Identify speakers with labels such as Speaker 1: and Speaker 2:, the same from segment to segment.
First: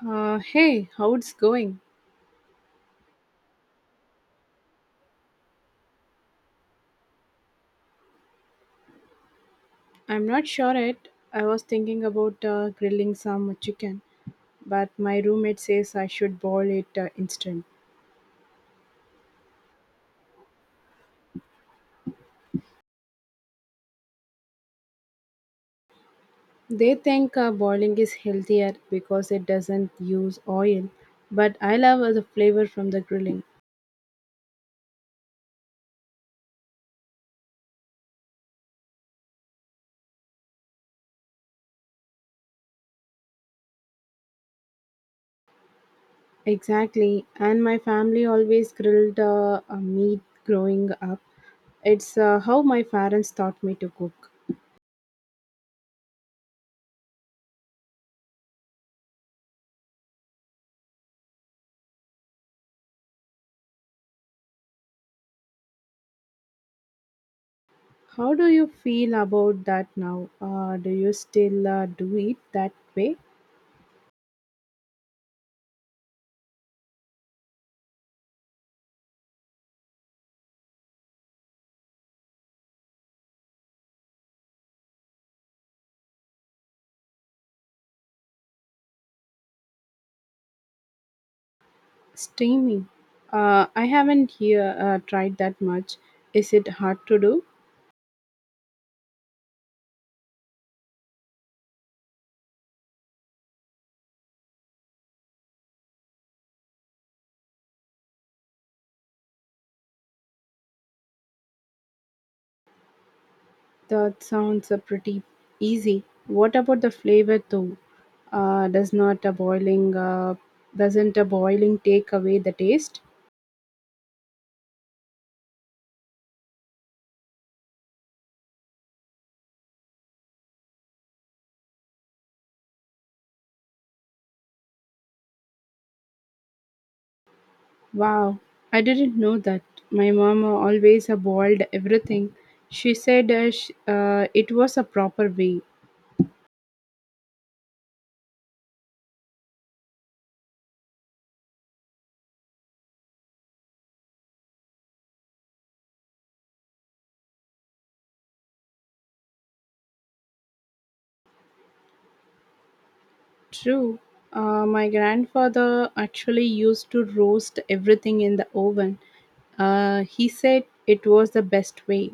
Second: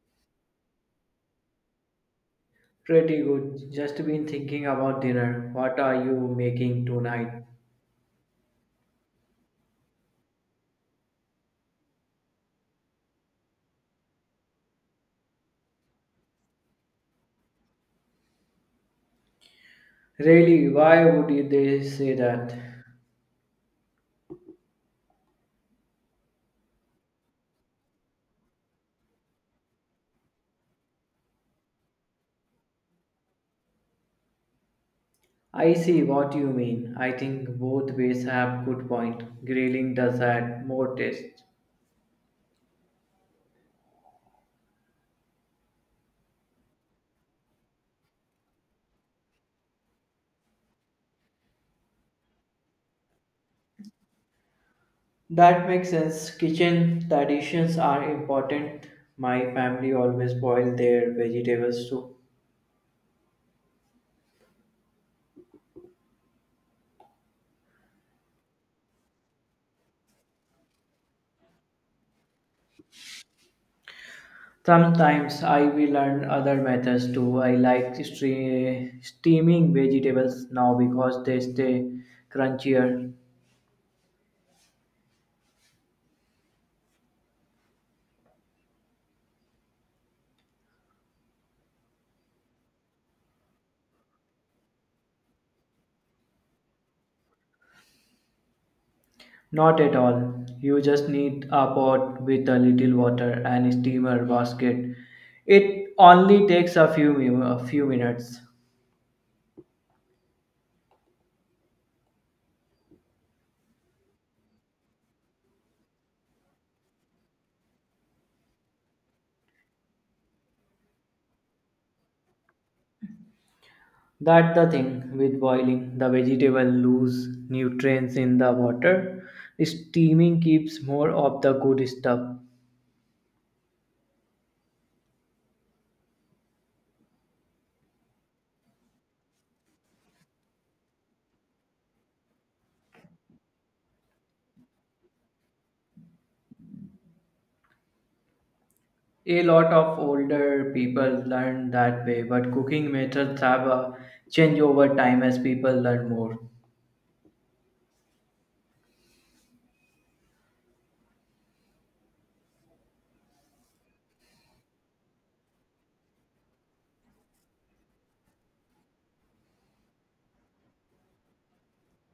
Speaker 1: Hey, how it's going?
Speaker 2: Pretty good. Just been thinking about dinner. What are you making tonight?
Speaker 1: I'm not sure yet. I was thinking about grilling some chicken, but my roommate says I should boil it instant.
Speaker 2: Really, why would they say that?
Speaker 1: They think boiling is healthier because it doesn't use oil, but I love the flavor from the grilling.
Speaker 2: I see what you mean. I think both ways have good point. Grilling does add more taste.
Speaker 1: Exactly, and my family always grilled meat growing up. It's how my parents taught me to cook.
Speaker 2: That makes sense. Kitchen traditions are important. My family always boil their vegetables too.
Speaker 1: How do you feel about that now? Do you still do it that way?
Speaker 2: Sometimes I will learn other methods too. I like steaming vegetables now because they stay crunchier.
Speaker 1: Streaming. I haven't here tried that much. Is it hard to do?
Speaker 2: Not at all. You just need a pot with a little water and steamer basket. It only takes a few minutes.
Speaker 1: That sounds pretty easy. What about the flavor though? Uh, does not a boiling uh, doesn't a boiling take away the taste?
Speaker 2: That's the thing with boiling. The vegetable lose nutrients in the water. Steaming keeps more of the good stuff.
Speaker 1: Wow, I didn't know that. My mom always boiled everything. She said it was a proper way.
Speaker 2: A lot of older people learn that way, but cooking methods have a change over time as people learn more.
Speaker 1: True. My grandfather actually used to roast everything in the oven. He said it was the best way.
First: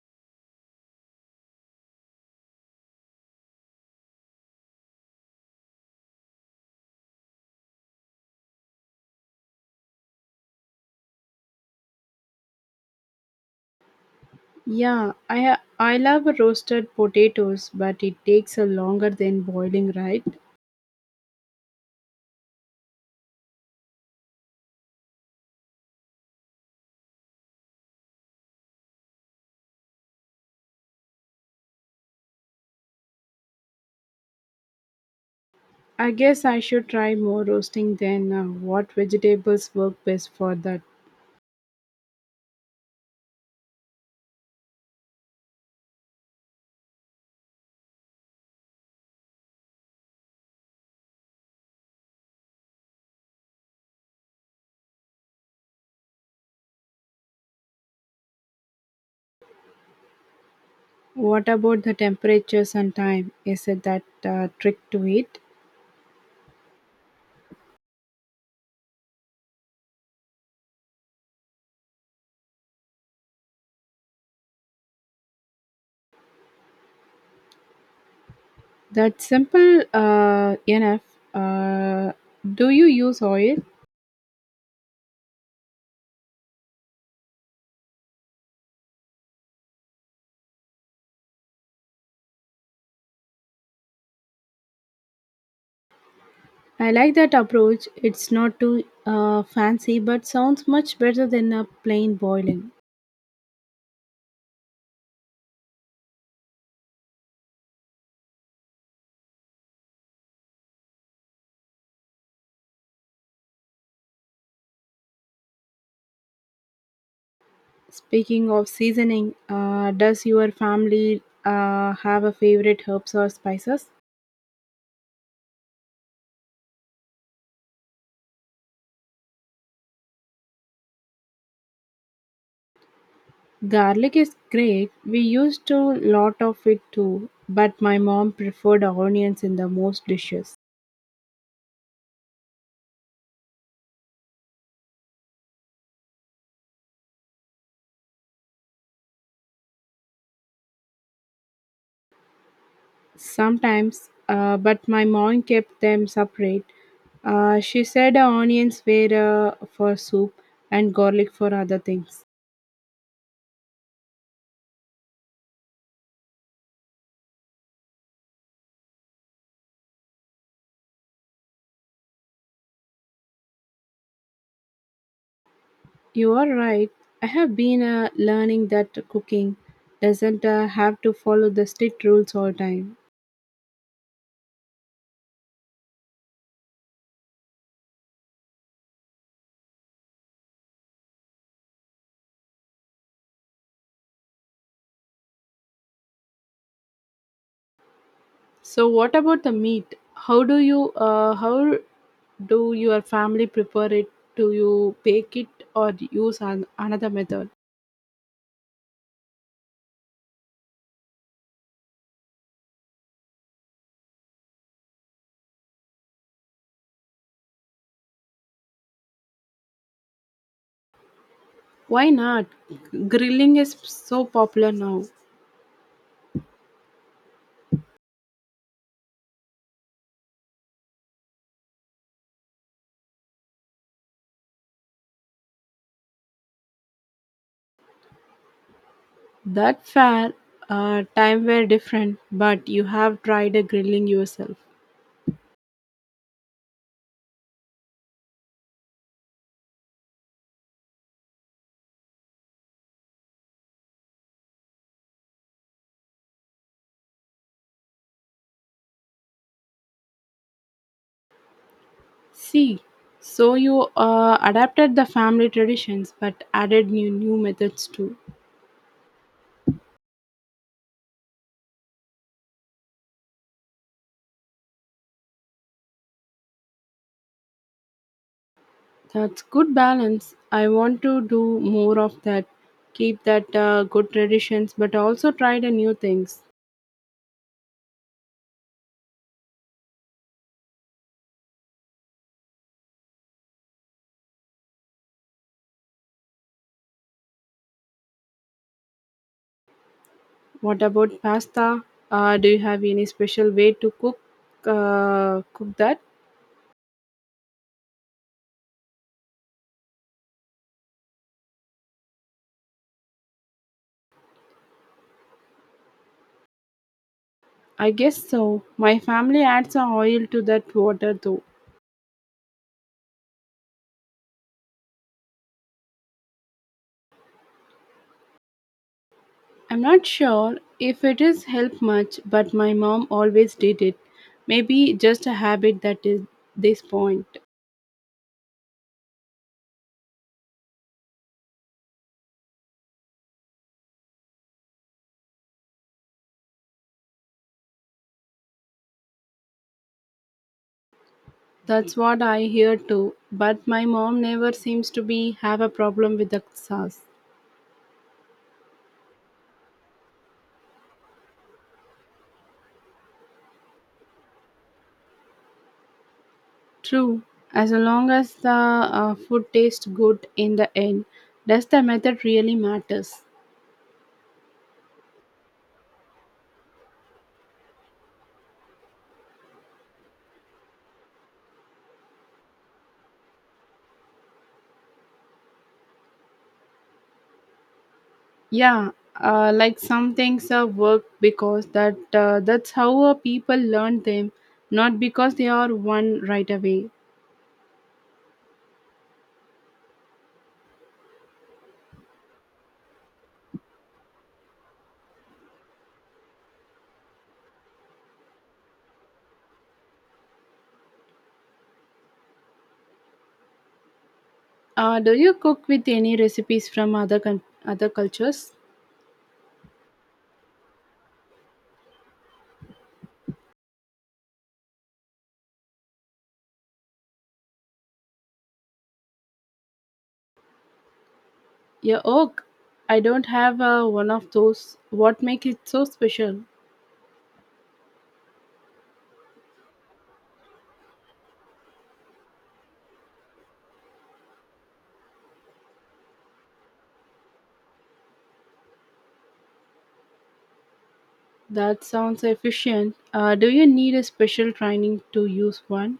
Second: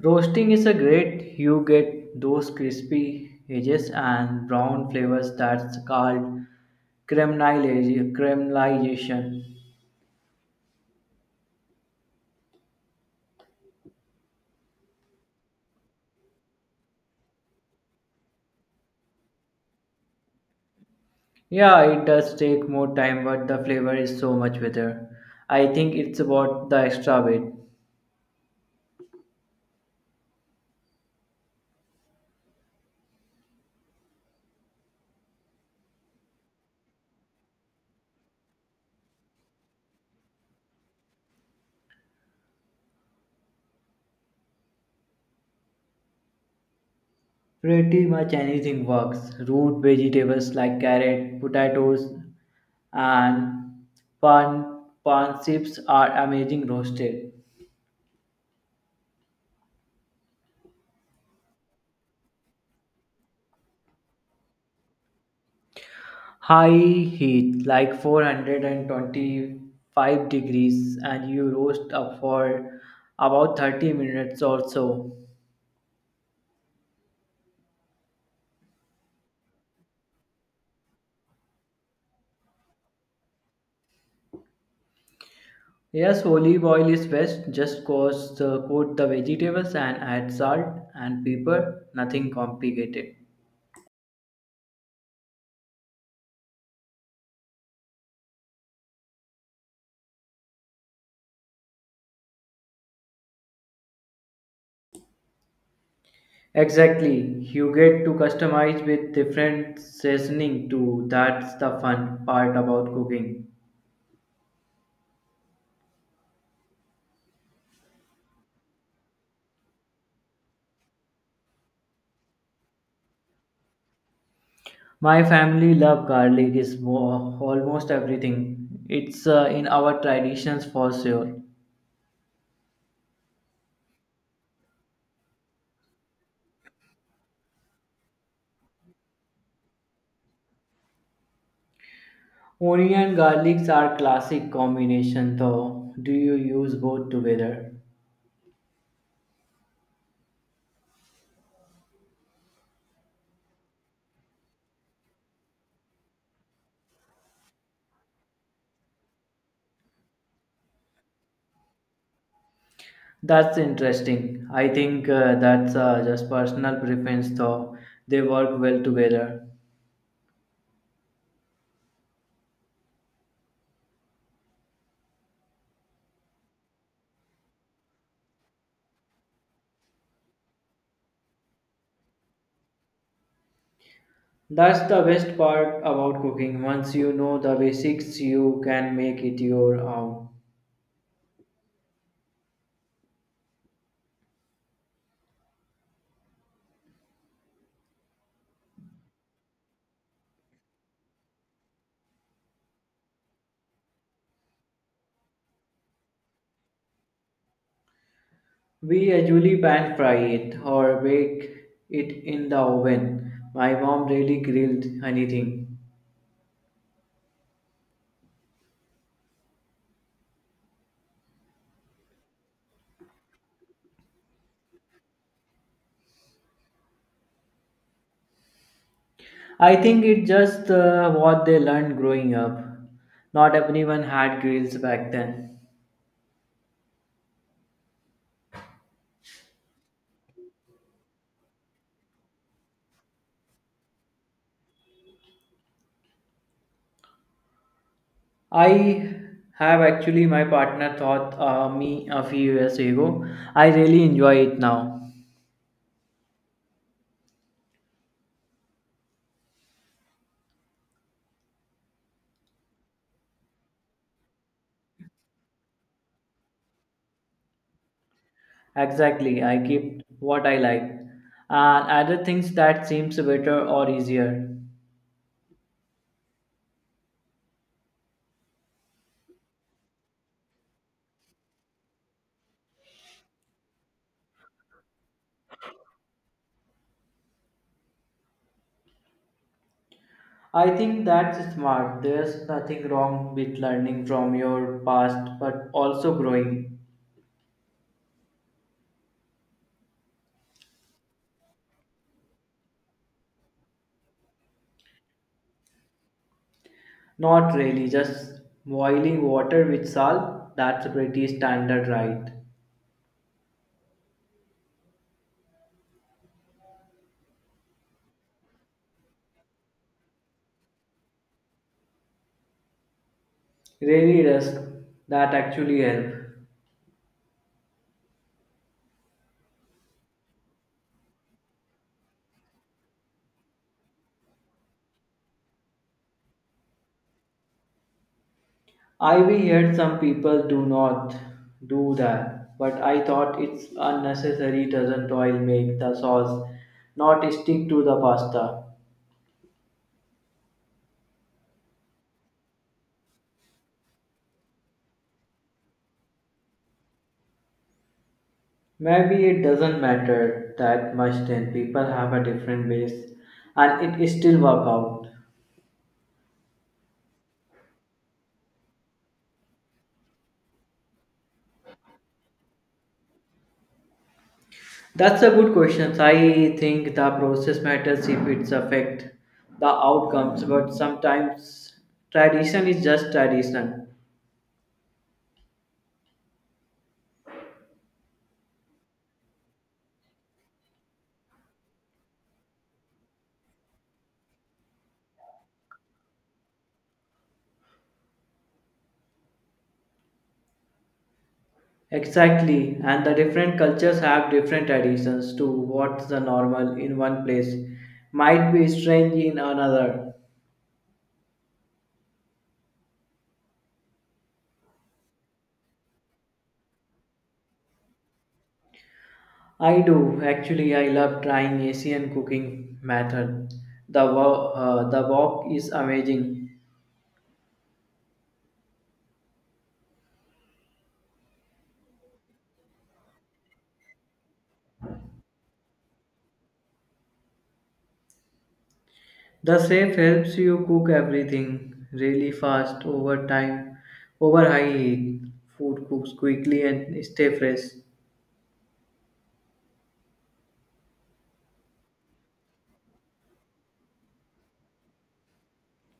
Speaker 2: Roasting is a great. You get those crispy edges and brown flavors that's called caramelization.
Speaker 1: Yeah, I love roasted potatoes, but it takes a longer than boiling, right?
Speaker 2: Yeah, it does take more time, but the flavor is so much better. I think it's about the extra weight.
Speaker 1: I guess I should try more roasting then. What vegetables work best for that?
Speaker 2: Pretty much anything works. Root vegetables like carrot, potatoes, and pan pan chips are amazing roasted.
Speaker 1: What about the temperatures and time? Is it that trick to it?
Speaker 2: High heat, like 425 degrees, and you roast up for about 30 minutes or so.
Speaker 1: That simple enough. Uh, do you use oil?
Speaker 2: Yes, olive oil is best. Just coat the vegetables and add salt and pepper. Nothing complicated.
Speaker 1: I like that approach. It's not too fancy, but sounds much better than a plain boiling.
Speaker 2: Exactly. You get to customize with different seasoning too. That's the fun part about cooking.
Speaker 1: Speaking of seasoning, does your family have a favorite herbs or spices?
Speaker 2: My family love garlic is almost everything. It's in our traditions for sure.
Speaker 1: Garlic is great. We used to lot of it too, but my mom preferred onions in the most dishes.
Speaker 2: Onion and garlics are classic combination though. Do you use both together?
Speaker 1: Sometimes, but my mom kept them separate. She said onions were for soup and garlic for other things.
Speaker 2: That's interesting. I think that's just personal preference though. They work well together.
Speaker 1: You are right. I have been learning that cooking doesn't have to follow the strict rules all time.
Speaker 2: That's the best part about cooking. Once you know the basics, you can make it your own.
Speaker 1: So what about the meat? How do you how do your family prepare it? Do you bake it or use another method?
Speaker 2: We usually pan fry it or bake it in the oven. My mom really grilled anything.
Speaker 1: Why not? Grilling is so popular now.
Speaker 2: I think it's just what they learned growing up. Not everyone had grills back then.
Speaker 1: That fair time were different, but you have tried a grilling yourself.
Speaker 2: I have actually my partner taught me a few years ago. I really enjoy it now.
Speaker 1: See, so you adapted the family traditions but added new methods too.
Speaker 2: Exactly, I keep what I like and other things that seems better or easier.
Speaker 1: That's good balance. I want to do more of that. Keep that good traditions but also try the new things.
Speaker 2: I think that's smart. There's nothing wrong with learning from your past, but also growing.
Speaker 1: What about pasta? Do you have any special way to cook cook that?
Speaker 2: Not really, just boiling water with salt. That's pretty standard, right?
Speaker 1: I guess so. My family adds a oil to that water though.
Speaker 2: Really does that actually help?
Speaker 1: I'm not sure if it is help much, but my mom always did it. Maybe just a habit that is this point.
Speaker 2: I we heard some people do not do that, but I thought it's unnecessary. Doesn't oil make the sauce not stick to the pasta?
Speaker 1: That's what I hear too, but my mom never seems to be have a problem with the sauce.
Speaker 2: Maybe it doesn't matter that much then people have a different ways and it still work out.
Speaker 1: True, as long as the food tastes good in the end, does the method really matters?
Speaker 2: That's a good question. I think the process matters if it's affect the outcomes, but sometimes tradition is just tradition.
Speaker 1: Yeah, like some things are work because that's how people learn them, not because they are one right away.
Speaker 2: Exactly, and the different cultures have different traditions to what's the normal in one place might be strange in another.
Speaker 1: Do you cook with any recipes from other other cultures?
Speaker 2: I do actually. I love trying Asian cooking method. The wok is amazing.
Speaker 1: Yeah, oh, I don't have one of those. What makes it so special?
Speaker 2: The chef helps you cook everything really fast over time. Over high heat, food cooks quickly and stay fresh.
Speaker 1: That sounds efficient. Do you need a special training to use one?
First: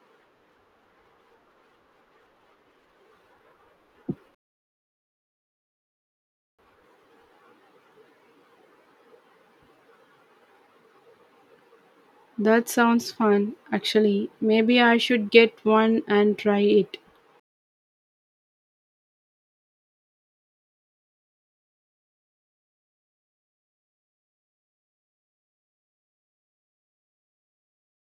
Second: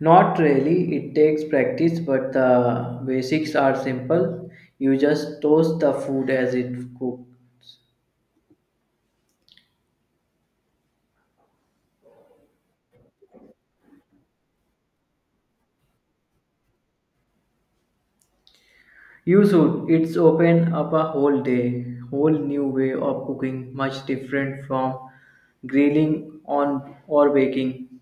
Speaker 2: Not really. It takes practice, but the basics are simple. You just toast the food as it cooks.
Speaker 1: That sounds fun, actually. Maybe I should get one and try it.
Speaker 2: You should. It's open up whole new way of cooking, much different from grilling on or baking.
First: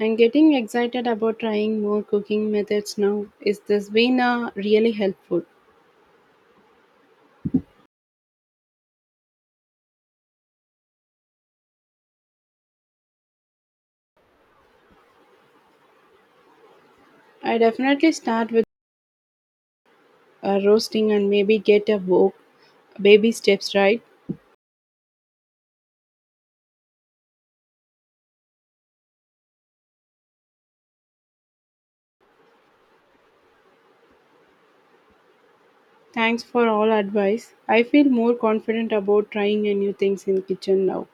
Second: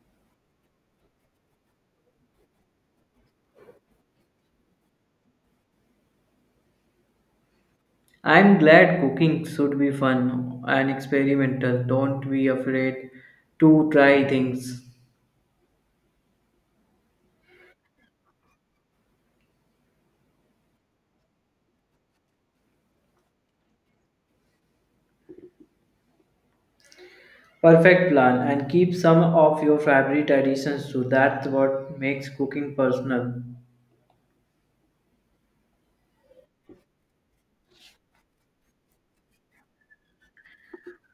Speaker 1: I'm getting excited about trying more cooking methods now. Is this been really helpful?
Speaker 2: I'm glad cooking should be fun and experimental. Don't be afraid to try things.
Speaker 1: I definitely start with roasting and maybe get a wok. Baby steps, right?
Speaker 2: Perfect plan and keep some of your favorite traditions too. That's what makes cooking personal.
Speaker 1: Thanks for all advice. I feel more confident about trying a new things in kitchen now.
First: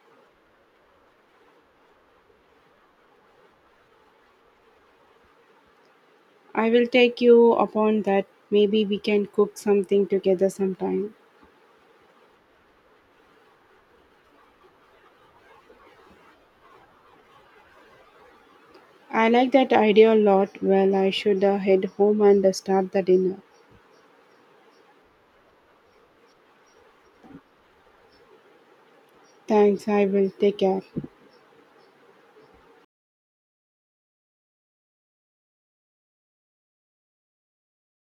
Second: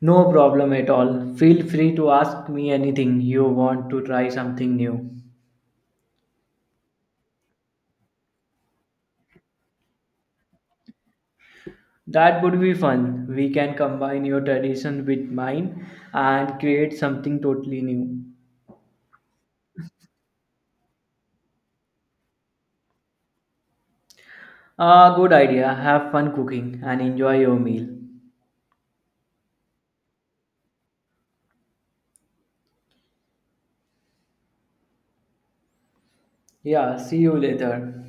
Speaker 2: No problem at all. Feel free to ask me anything you want to try something new.
Speaker 1: I will take you upon that. Maybe we can cook something together sometime.
Speaker 2: That would be fun. We can combine your tradition with mine and create something totally new.
Speaker 1: I like that idea a lot. Well, I should head home and start the dinner.
Speaker 2: Ah, good idea. Have fun cooking and enjoy your meal.
Speaker 1: Thanks, I will take care.
Speaker 2: Yeah, see you later.